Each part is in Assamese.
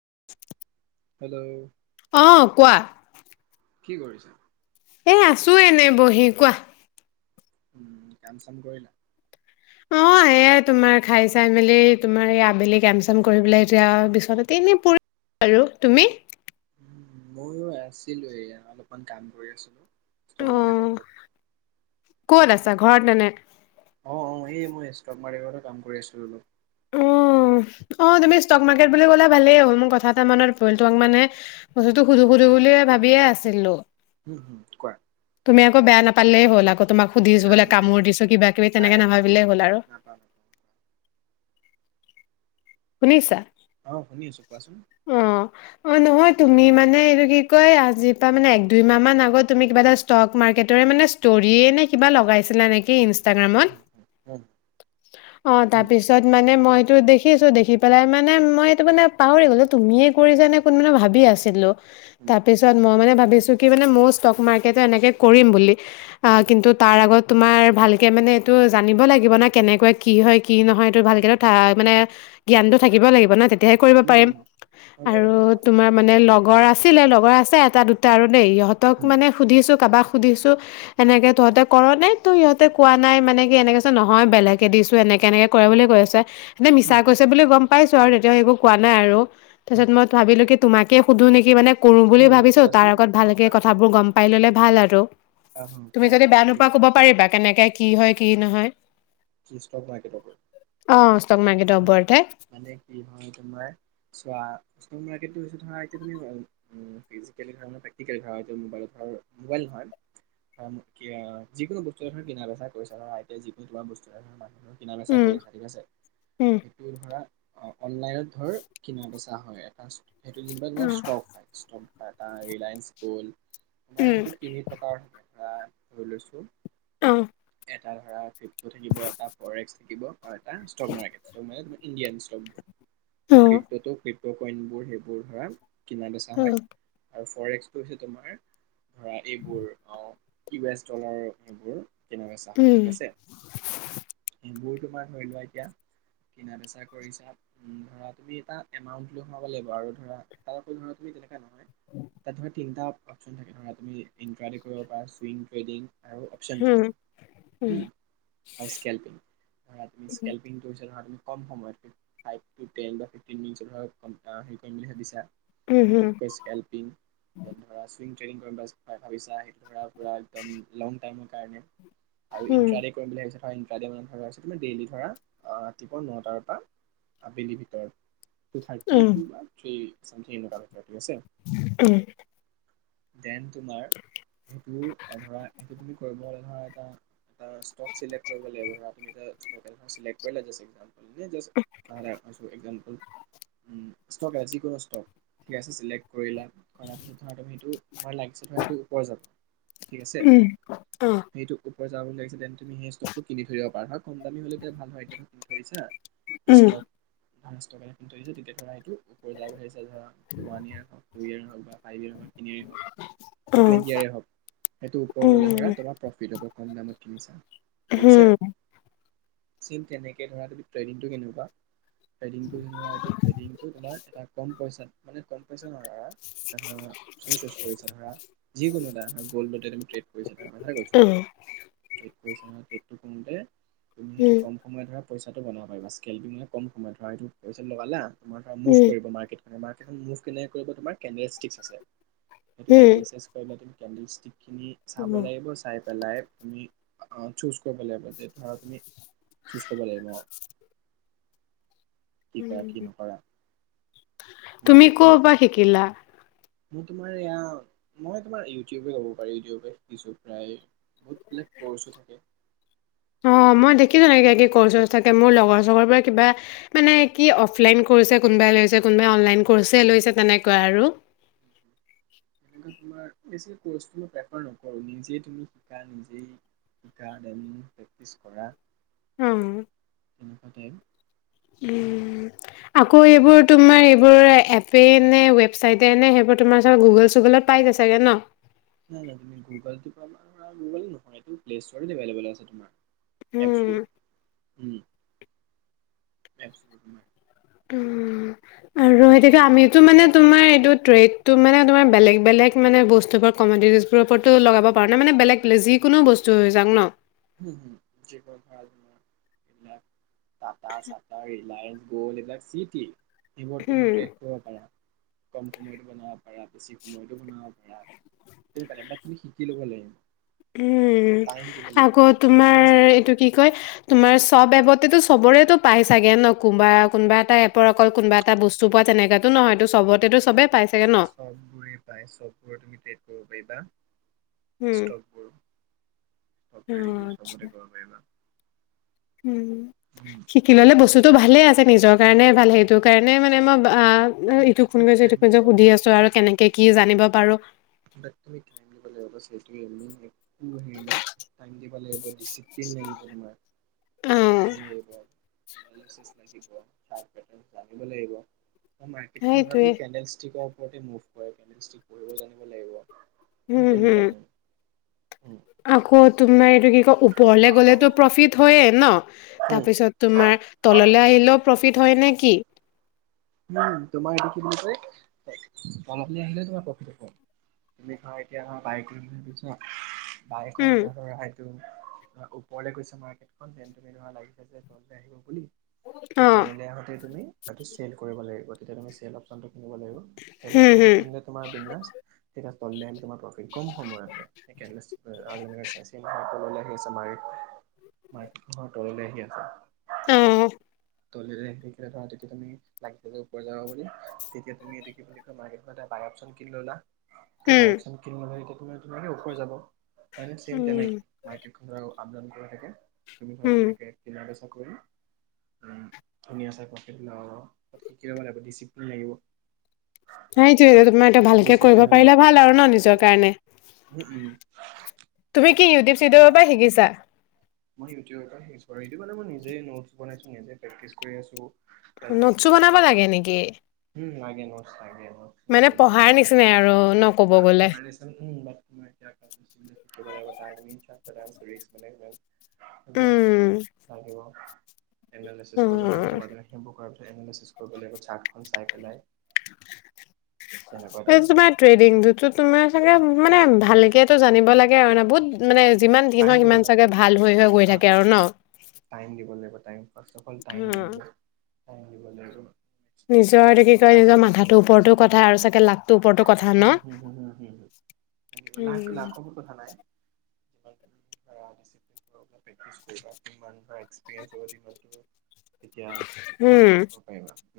[inaudible] হেল্ল' অ, কোৱা কি কৰিছা এ আছো এনে বহি কোৱা, উম কাম চাম কৰিলা অ সেয়াই তোমাৰ খাই চাই মেলি তোমাৰ এই আবেলি কেম চাম কৰিব পেলাই এতিয়া বিশনানে প আৰু তুমি ময়ো আছিলো এয়া অলপমান কাম কৰি আছিলো ষ্টক অ, মাৰ্কেটৰ ওপৰত। উম, কত আছা ঘৰত নে অ অ এই মই ষ্টক ম্েট কাম কৰি আছো অলপ অ অ তুমি ষ্টক মাৰ্কেট বুলি ক'লে ভালেই হ'ল মোৰ কথা এটা মনত পৰিল! তোমাক মানে বস্তুটো সুধো সুধো বুলিয়ে ভাবিয়ে আছিলো উম, হম কোৱা পালে হ'লাগ তোমাক সুধিছো নাই বোলে নাই কামোোৰ দিছো কিবা কিবি নাই তেনেকে নহ নাই বিলেই হ'ল আৰু নাপাওঁ নাপাওঁ। শুনি অ, শুনি আছো কোৱাচোন অ নহয় তুমি মানে এইটো কি কয় আজি পৰাা মানে এক দুই মাহ মান আগত তুমি কিবা এটা ষ্টক মাৰ্কেটৰে মানে ষ্টৰিয়ে নে কিবা লগাইছিলা নেকি ই উম ইনষ্টগ্ৰামত,,,,,,, উম অঃ তাঁৰ উম পিচত মানে মইতটো দেখিছো দেখি দেখি পেলাই মানে মই এইটো মানে পাহৰি গ'ল যে তুমিয়ে কৰি যোনে কোনো মানে ভাবি আছিলোঁ উম তাৰ পিছত মই মানে ভাৱি, ছো কি মানে মোৰ ষ্টক মাৰ্কেটো এনেকে কৰিম বুলি, উম অঃ কিন্তু তাৰ আগত তোমাৰ ভালকে মানে এটো জানিব লাগিব না কেঁনেকৈ কি হয়, কি নহয় এইটো ভালকে মানে, জ্ঞানটো থাকিব লাগিব ন তেয়া পেঁ কৰিব উম পাৰিম,, উম হয় বাৰু আৰু অ কোৱা। তোমাৰ মানে লগা ৰ আছিলে লগৰ আছে এটা দুটা আৰু,,,, দেই ইহতক উম মানে সুধিছো কাৰোবাক সুধিছো এনেকে তহঁতে কৰ নে তোৰ সহঁতে কোৱা নাই মানে কি এনেকেছে নহয় বেলেকে দিছো এনেকে এনেকে কৰে বুলি কৈ আছে এনে মিছা, উম উম গম পাইছো আৰু তেতিয়া, একো কোৱা নাই আৰু উম তাৰপিছত মই হুম ভাবিলো কি তোমাকে সুধো নেকিানে কৰো বুলি উম ভাবিছো তাৰ সুধাচোন আগত ভালকে কিবা? কথাবোৰ গম পালে পাই ল'লে ভাল আৰু অ হ তুমি কোৱা যদি বেয়া কি নোপোৱা কব পাৰিবা কেনেকে কি হয় কি নহয় কি ষ্টক মাৰ্কেটৰ? অঁ ষ্টক উ মাৰ্কেটৰ ওপৰতহে মানে কি হয় তোমাৰ চোৱা? এইটো বস্তু ধৰা ডিজিটালি ধৰা বা প্ৰেকটিকেলি ধৰা ম'বাইল ধৰা মোবাইল নহয় যিকোনো বস্তু এ ধৰা কিনা বেচা কৰিছা ধৰা যিকোনো বস্তু ধৰা মানুহ ধৰা কিনা বেচা উম কৰিছা ঠিক আছে। উম সেই টো ধৰা অনলাইনত ধৰ কিনা বেচা হয় এটা সেইটো যেনিবা তোমাৰ উম ষ্টক টাটা, ৰিলায়েন্স, গ'ল আমাৰ উম সেইটো তিনি প্ৰকাৰ থাকে প্ৰায় [unintelligible] ধৰি লৈছো অ' এটা ধৰা ফিপটো থাকিব এটা কৰে্স থাকিব হয় এটা ষ্টক মাৰ্কেট। ইণ্ড অঁ ক্ৰিপটো ক্ৰিপ কইন বোৰ সেইবোৰ ধৰা কিনা-বেচা অঁ হয় আৰু ফৰে্সটো হৈছে তোমাৰ ধৰা এইবোৰ অ' ইউ এচ ডলাৰ সেইবোৰ। কেনেকোৱা চাহ উম ঠিক আছে। এইবোৰ তোমাৰ ধৰি লোৱা এতিয়া কিনা বেচা কৰিছা। ধৰা তুমি এটা এমাউন্ট লৈ ভৰাব লাগিব আৰু ধৰা এমাউন্ট ধৰা তুমি তেনে নহয় তাত তিনিটাও অপশচন থাকে ধৰা তুমি ইনটাৰ দি কৰিব পাৰা চুইং ট্ৰেডিং আৰু অপচন ট্ৰেডিং আৰু স্কেল্পিং ধৰা তুমি স্কেল্পিং কম সময়ত ফাভ টো টেন ফিফটি মিনিটৰ ভিতৰত হেৰি কৰিম বুলি ভাবিছা? সেইটোক কয় স্কেল পিং তাৰ পৰা চুইং ট্ৰেইনিং কৰিব ভাবিছা সেইটো। পুৰা একদম লং টাইম কাৰণে আৰু ইণ্ট্ৰাডে কৰিম বুলি ভাবিছে নহয়। ইন [unintelligible] মান ধৰা আছে তোমাৰ। দেইলি ধৰা আ, ৰাতিপুৱা নটাৰ পৰা আবেলিৰ ভিতৰত টু থাৰ্টি টো বা থ্ৰী চাম কিনো পাৰে। হৈছে। দেন, তোমাৰ এইটো ধৰা এইটো তুমি কৰিব হ'লে নহয় তুমি এটা ষ্ট'ক ডিলেক্ট কৰিব লাগিব। ধৰা তুমি এটা স্প'কেল ডিলেক্ট কৰিলা বাচ হৈ যাৱ। এই জাষ্ট কৰা নাই আৰু। Just for example um, stock যিকোনো ষ্টক ঠিক আছে চিলেক্ট কৰিলা। কৰাৰ পিছত ধৰা তুমি সেইটো তোমাৰ লাগিছে ধৰা এইটো ওপৰ যাব। ঠিক আছে উম, অ' সেইটো যাব লাগিছে তুমি সেই ষ্ট'ভ টো কিনি থৈ দিব পাৰা। কম দামি হলেও এতিয়া ভাল হয়। এতিয়া কৰিছা? ষ্ট'ক এডভান্স এটা কৰি থৈ আহিছো। তেতিয়া ধৰা সেইটো ওপৰ যাব আহিছে। ওৱান ইয়েৰ হয় টো ইয়েৰ নহয়। ধৰা আয় ওৱেৰ সময় খিনিত। বা টুৱেন্টি ইয়াৰে হওক। সেইটো ওপৰ গ'লে ধৰা তোমাৰ প্ৰফিত হ'ব। কিমান ত কিনিছা? ঠিক আছে হম। চেম তেনেকে ধৰা তুমি ট্ৰেইনিং টো কিনিব পাৰা। ট্ৰেডিংটো ধৰা এইটো ট্ৰেডিংটো তোমাৰ এটা কম পইচাত মানে কম। [unintelligible] ধৰিছো ধৰা, যিকোনো এটা গল্ড টো তুমি যেতিয়া ট্ৰেড কৰিছা ধৰা সঁচাই কৈছোঁ পইচা বেগটো থওঁতে তুমি সেইটো কম সময়ত ধৰা পইচাটো বনাব পাৰিবা। স্কেল দি কিনে কম সময়ত ধৰা এইটো পইচেল লগালা তোমাৰাৰ মুভ কৰিব মাৰ্কেট মানে মাৰ্কট খন মুভ কেনেকৈ কৰিব তোমাৰ কেমেৰা ষ্টিকছ আছে। সেইটো এনালিচিছ কৰিলা তুমি? কিস্তি খিনি চাব লাগিব, চাই এলাইভ মি অ চুছ কৰিব লাগিব যে ধৰা তুমি চুছ কৰিব লাগিব। অ। কি কৰা, কি নকৰা। তুমি ক' মাৰ্কেটখনৰ ওপৰত পৰা শিকিলা? মোৰ তোমাৰ এইয়া মই তোমাৰ ইউ টিউবে হব পাৰি, ইউটিউবে শিকিছো প্ৰায় বহুত বিলাক কৰ্ছো থাকে। অ মই দেখিছো নেকি ক্সছ ছ্ৰছ থাকে মোৰ লগৰ চগৰ বোৰে কিবা মানে কি অফলাইন কৰিছে কোনোবাই লইছে কোনোবাই অনলাইন কৰিছে লইছে তেনেকুৱায়ে আৰু ন তুমি শা নি শনে হম তেনেকুৱাতে আকৌ এইবোৰ তোমাৰ এইবোৰ এপেই নে ৱেবচাইট নে সেইবোৰ তোমাৰ গুগোল চোগলত পাই যায় চাগে ন নাই নাই তুমি গুগল গুগ নু এইটো প্লেষ্ট এভলেব আছে তোমাৰ উম [unintelligible] এক উম [inaudible] উম আৰু তুমি সেইটোকে গৰম পানী আমিতো কৰিব মানে পাৰা তোমাৰ এইটো ট্ৰেড ত মানে তোমাৰ বেলেগ বেলেগ মানে বস্তুবোৰ কমেডিট বোৰ ওপৰতো লগাব পাৰো ন মানে বেলেগ যিকোনো বস্তু হৈ যাও ন ভ চিলয় গড চিটি [inaudible] সেইবোৰ তুমি উম ট্ৰেড কৰিব পাৰা কম সময়ত বনাব পাৰা বেছি সময়তো বনাও বেয়া সেই কাৰণে এবাৰ তুমি শিকি ল'ব লাগে উম আগ বেছিক তোমাৰ নলেজ লাগিব এইটো কি কয় তোমাৰ চব এপতেতো চবৰেতো পাই চাগে ন কোনোবা কোনোবা এটা এপৰ অকল কোনোবা এটা বস্তু পোৱা তেনেকাটো নহয় টো সবতেটো চবেই পাইছে চব গুৰি পায় চব গুৰি তুমি ডেট ববা উম ষ্টোকবোৰ অ চবতে আচ্ছা কৰিব পাৰিবা উম শিকি ললে বস্তুতো তটো ভালে আছে নিজৰ কাৰণে ভাল সেইটো কাৰণে মানে মই অ ইটো কোন বাট গইছে ইটো টাইম কোন দিব গইছে সুধি লাগিব আছো আৰু কেনেকে কি জানিব পাৰো দে তুমি টাইম দিব লাগিব বাছ সেইটো মেন একো হেৰি নাই টাইম দিব লাগিব ডিচিপ্লিন নমাৰ অ' ডিচিপ্লিন নব [unintelligible] এ ল জানিব [unintelligible] লাগিব সেইটোৱে মাৰ্কটখনি কে ষ্ট ান [unintelligible] কোন উম, তেনেকুৱা হুম তেওঁ আকৌ তোমাৰ এইটো কি কয় ওপৰলৈ গ'লেতো প্ৰফিট হয়ে ন তাৰ পিছত তোমাৰ তললৈ আহিলেও প্ৰফিট হয় নে কি উম তোমাৰ এইটো কি বুলি কয় কম আহিলে তোমাৰ প্ৰফিট হ'ব তুমি ধৰা এতিয়া বাৰেকুৰি ফালে চোৱা বাইকৰ উম, [unintelligible] ওপৰলৈ গৈছে মাৰ্কেটখন দেন তুমি ধৰা লাগিছে যে তললৈ আহিব বুলি। তে অ' তললৈ আহোঁতে তুমি এই কৰিব লাগিব, তেতিয়া তুমি চেল অপশ্যনটো নিব লাগিব, চেল হুম, অপশ্যনটো হুম কিনিলে তোমাৰ বিন্দাচ অনলাইন তোমাক অতি কম সময়তে [unintelligible] আহি আছে। মাৰীত, মাৰ্কেটখন তললৈ আহি আছে ও। তলেৰে আহি থাকা। তেতিয়া তুমি লাগিছে যে ওপৰ যাবা বুলি। তেতিয়া তুমি এইটো কি বুলি কয় [unintelligible] বাই অপশ্যন কিনি ল'লা তে, বাই উম, অপশ্যন কিনোঁ হয় এতিয়া তোমাৰ ধুনীয়াকে ওপৰ যাব। হয় নে, চেম তেনেকে উম, মাৰ্কেটখনৰ আগত। আপ-ডাউন কৰি থাকে তুমি হয় উম তেনেকে [unintelligible] কৰিম [unintelligible] ধুনীয়া চাই বুলে অ আৰু শিকিব কাৰণে ডিচিপ্লিন লাগিব। নাইটো, তোমাৰটো ভালকে কৰিব ডিচিপ্লিন হ'লে পাৰিলে ভাল আৰু ন, নিজৰ কাৰণে, উম উম তুমি কি ইউটিউব-চিউটিৰ ৰ পৰা শিকিছা? মই ইউটিউব ৰ পৰা শিকিছো আৰু এইটো মানে মই নিজেই নোটছ বনাইছো, নিজেই প্ৰেকটিছ কৰি আছো। প্লাছ নোটছো বনাব লাগে নেকি? গে, নোটছ লাগে মানে তোমাকো পঢ়াৰ দৰকাৰ হয়, নিচিনাই আৰু ন ক'ব [unintelligible] [unintelligible] গ'লে। ডান্স কৰি আছোঁ। মানে, ধৰক এইবিলাক উম। লাগিব। এনালাইচিছ কৰিব এ লাগিব, তাৰ উম, পৰা সেইবোৰ কৰা পিছত এনালাইচিচ কৰিব লাগিব, চাৰ্টখন চাই পেলাই। তেনেকুৱা টাইপ তোমাৰ ্ৰেডিং তুতো তোমাৰ। [unintelligible] মানে-মানে ভালকেটো জানিব লাগে আৰু ন বহুত মানে জা যিমান দিন টাইম হয়, দিব সিমান লাগে চাগে ভাল হৈ-হৈ গৈ হা থাকে আৰু ন? টাইম দিব লাগিব time first of all time হা লাগিব টাইম দিব লাগিব। নিজৰটো কি কয়, নিজৰ মাথাটোৰ ওপৰতো কথা আৰু চাগে লাক উম, হম, হম, হম, হম, হম। লাক, উম। লাকৰো কথা নাই ধৰা, ডিচিপ্লিন হৈ পেলাই। প্ৰেক্টিছ কৰিবা। যিমানটা এক্সপিৰিয়েন্স হৈ, সিমানতো এতিয়া উম, [unintelligible] কৰিব পাৰিবা।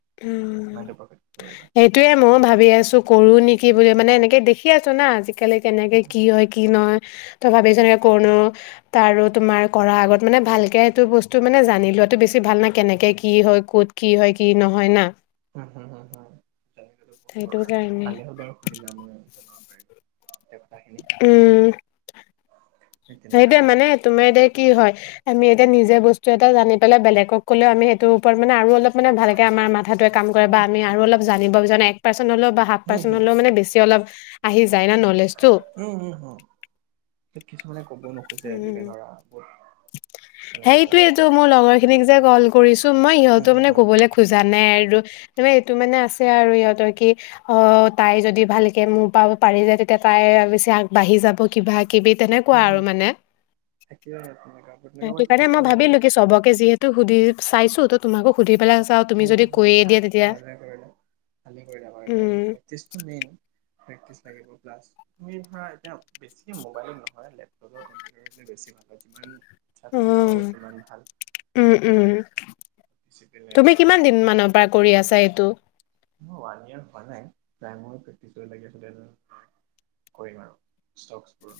[inaudible] সমানটো প্ৰকৃত কৰিবা এইটোৱে মই ভাবি আছো কৰো নেকি বুলি মানে এনেকে দে দেখি আছো না আজিকালি কেনেকে উম হুম কি হয় কি নহয় তই ভাবিছনে কনো তাৰ আৰু তোমাৰ কৰা আগত মানে ভালকে এইটো বস্তু মানে জানি লোৱাাতো বেছি ভাল ন কেনেকে কি হয় ক'ত কি হয় কি নহয়! হয় ন! উম হু হু হু জটো বহুত সেইটো দৰকাৰ কাৰণে ভালে হ'ল বাৰু সুধিলা মই জনাব পাৰিলো [unintelligible] উম সেই তেনেকা সেইটোৱে টাইপ মানে তোমাৰ এতিয়া কি হয় আমি এতিয়া নিজে বস্তু এটা জানি পেলাই বেলেগক ক'লেও আমি সেইটো ওপৰত মানে আৰু অলপ মানে, ভালকে আমাৰ মাথাতোৱে কাম কৰে। বা হুম আমি হুম আৰু হুম অলপ জানিব [unintelligible] পাৰ্চনলৈও বা হাফ হুম পাৰ্চনলৈ বেছি অলপ আহি যায় না নলেজটো হুম হুম হুম কিছুমানে ক'ব নোখোজে আজিকে ধৰা বহুত তেনেকুৱা টাইপ সেইটোৱে তো মোৰ ল লগৰখিনিক যে ক'ল কৰিছো মই হুম সিহঁতো হুম মানে হুম ক'বলৈ খোজা নাই আৰু তাৰ এইটো মানে আছে আৰু সিহঁতৰ কি অ তাই যদি ভালকে মোৰ পাও পাৰি যায় তেতিয়া তাই পিছে আগবাঢ়ি যাব কিবা কিবি তেনেকুৱা হুম হুম আৰু মানে তাকে তেনেকা সেইটো তেনেকুৱা কাৰণে হেৰি মই কৰিব নালাগে ভাবিলো কি চবকে যি সেইটো সুধি চাইছো তো তোমাকো সুধি পেলাই চাও তুমি ভালে যদি কৈয়ে দিয়া তেতিয়া কৰিলে ভালে কৰিলে কৰিলে উম প্ৰেকটিছটো মেইন প্ৰেক্টিচ লাগিব প্লাছ তুমি ধৰা এতিয়া বেছি মোবাইলত নহয় লেপটপৰ কম্পিউটাৰ বেছি ভাল [unintelligible] চাৰ্টখন ডাঙৰ হব উম সিমানেই ভাল উম উম তুমি [unintelligible] কিমান দিন মানৰ পৰা কৰি আছা এইটো [inaudible] ডাঙৰ প্ৰেক্টিচতে লাগি আছো দেন কৰিম আৰু ইষ্টকবোৰ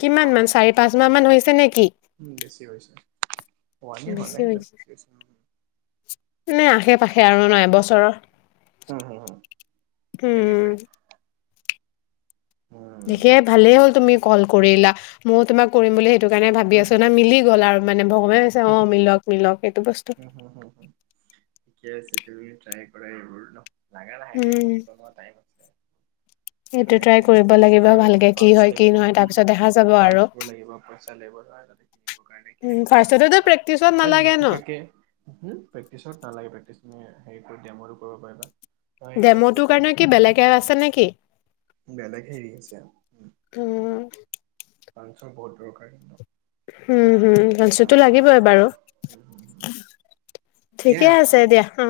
কিমান মান চাৰি পাঁচ মাহ মান হৈছে নেকি উম বেছি হৈছে অ আজিয়ে বেছি মানে হৈছে নে আহে পাশে আৰু ন এবছৰৰ, উম হু হু উম। তেনেকুৱাই উম ঠিকেই ভালেই হ'ল তুমি কল কৰিলা ময়ো তোমাক কৰিম বুলি। সেইটো কাৰণে ভাবি আছো না উম মিলি গ'ল আৰু। মানে ভগৱানে ভাবিছে অ মিলক মিলক এইটো উম হু হু হু ঠিকে বস্তত। আছে তুমি ট্ৰাই কৰাই এইবোৰ ন লাগে লাহেকে উম কষ্ট কৰা টাইম এইটো ট্ৰাই লাহেকে কৰিব লাগিব আৰু ভালকে কি ফ্ৰাস্ম্ হয় কি লাগিব, নহয় তাৰ উম পিছত দেখা যাব আৰু ফ্ৰাস্ম্ বোৰ লাগিব, পইচা লাগিব তাতে কিনিবৰ কাৰণে উম কিনিবৰ কাৰ লাগে। ফাৰ্ষ্টতেতো আৰু প্ৰেক্টিচত ত নালাগে ন নিশিকাকে, প্ৰেক্টিচত নালাগে প্ৰেক্টিচ তম হেৰি কৰি ডোমতো কৰিব পাৰিবা। নহয় এতিয়া তুমি ডেম'টোৰ ক কাৰণে কি বেলেগে আছে নেকি? বেলেগ হেৰি আছে আৰু। উ টি‌টি লাঞ্চৰ বহুত দৰকাৰ উম হম ভালছুতো চাইন্সৰ লাগিবই, বাৰু দিয়া ঠিকে আছে হ'ব দিয়া অ।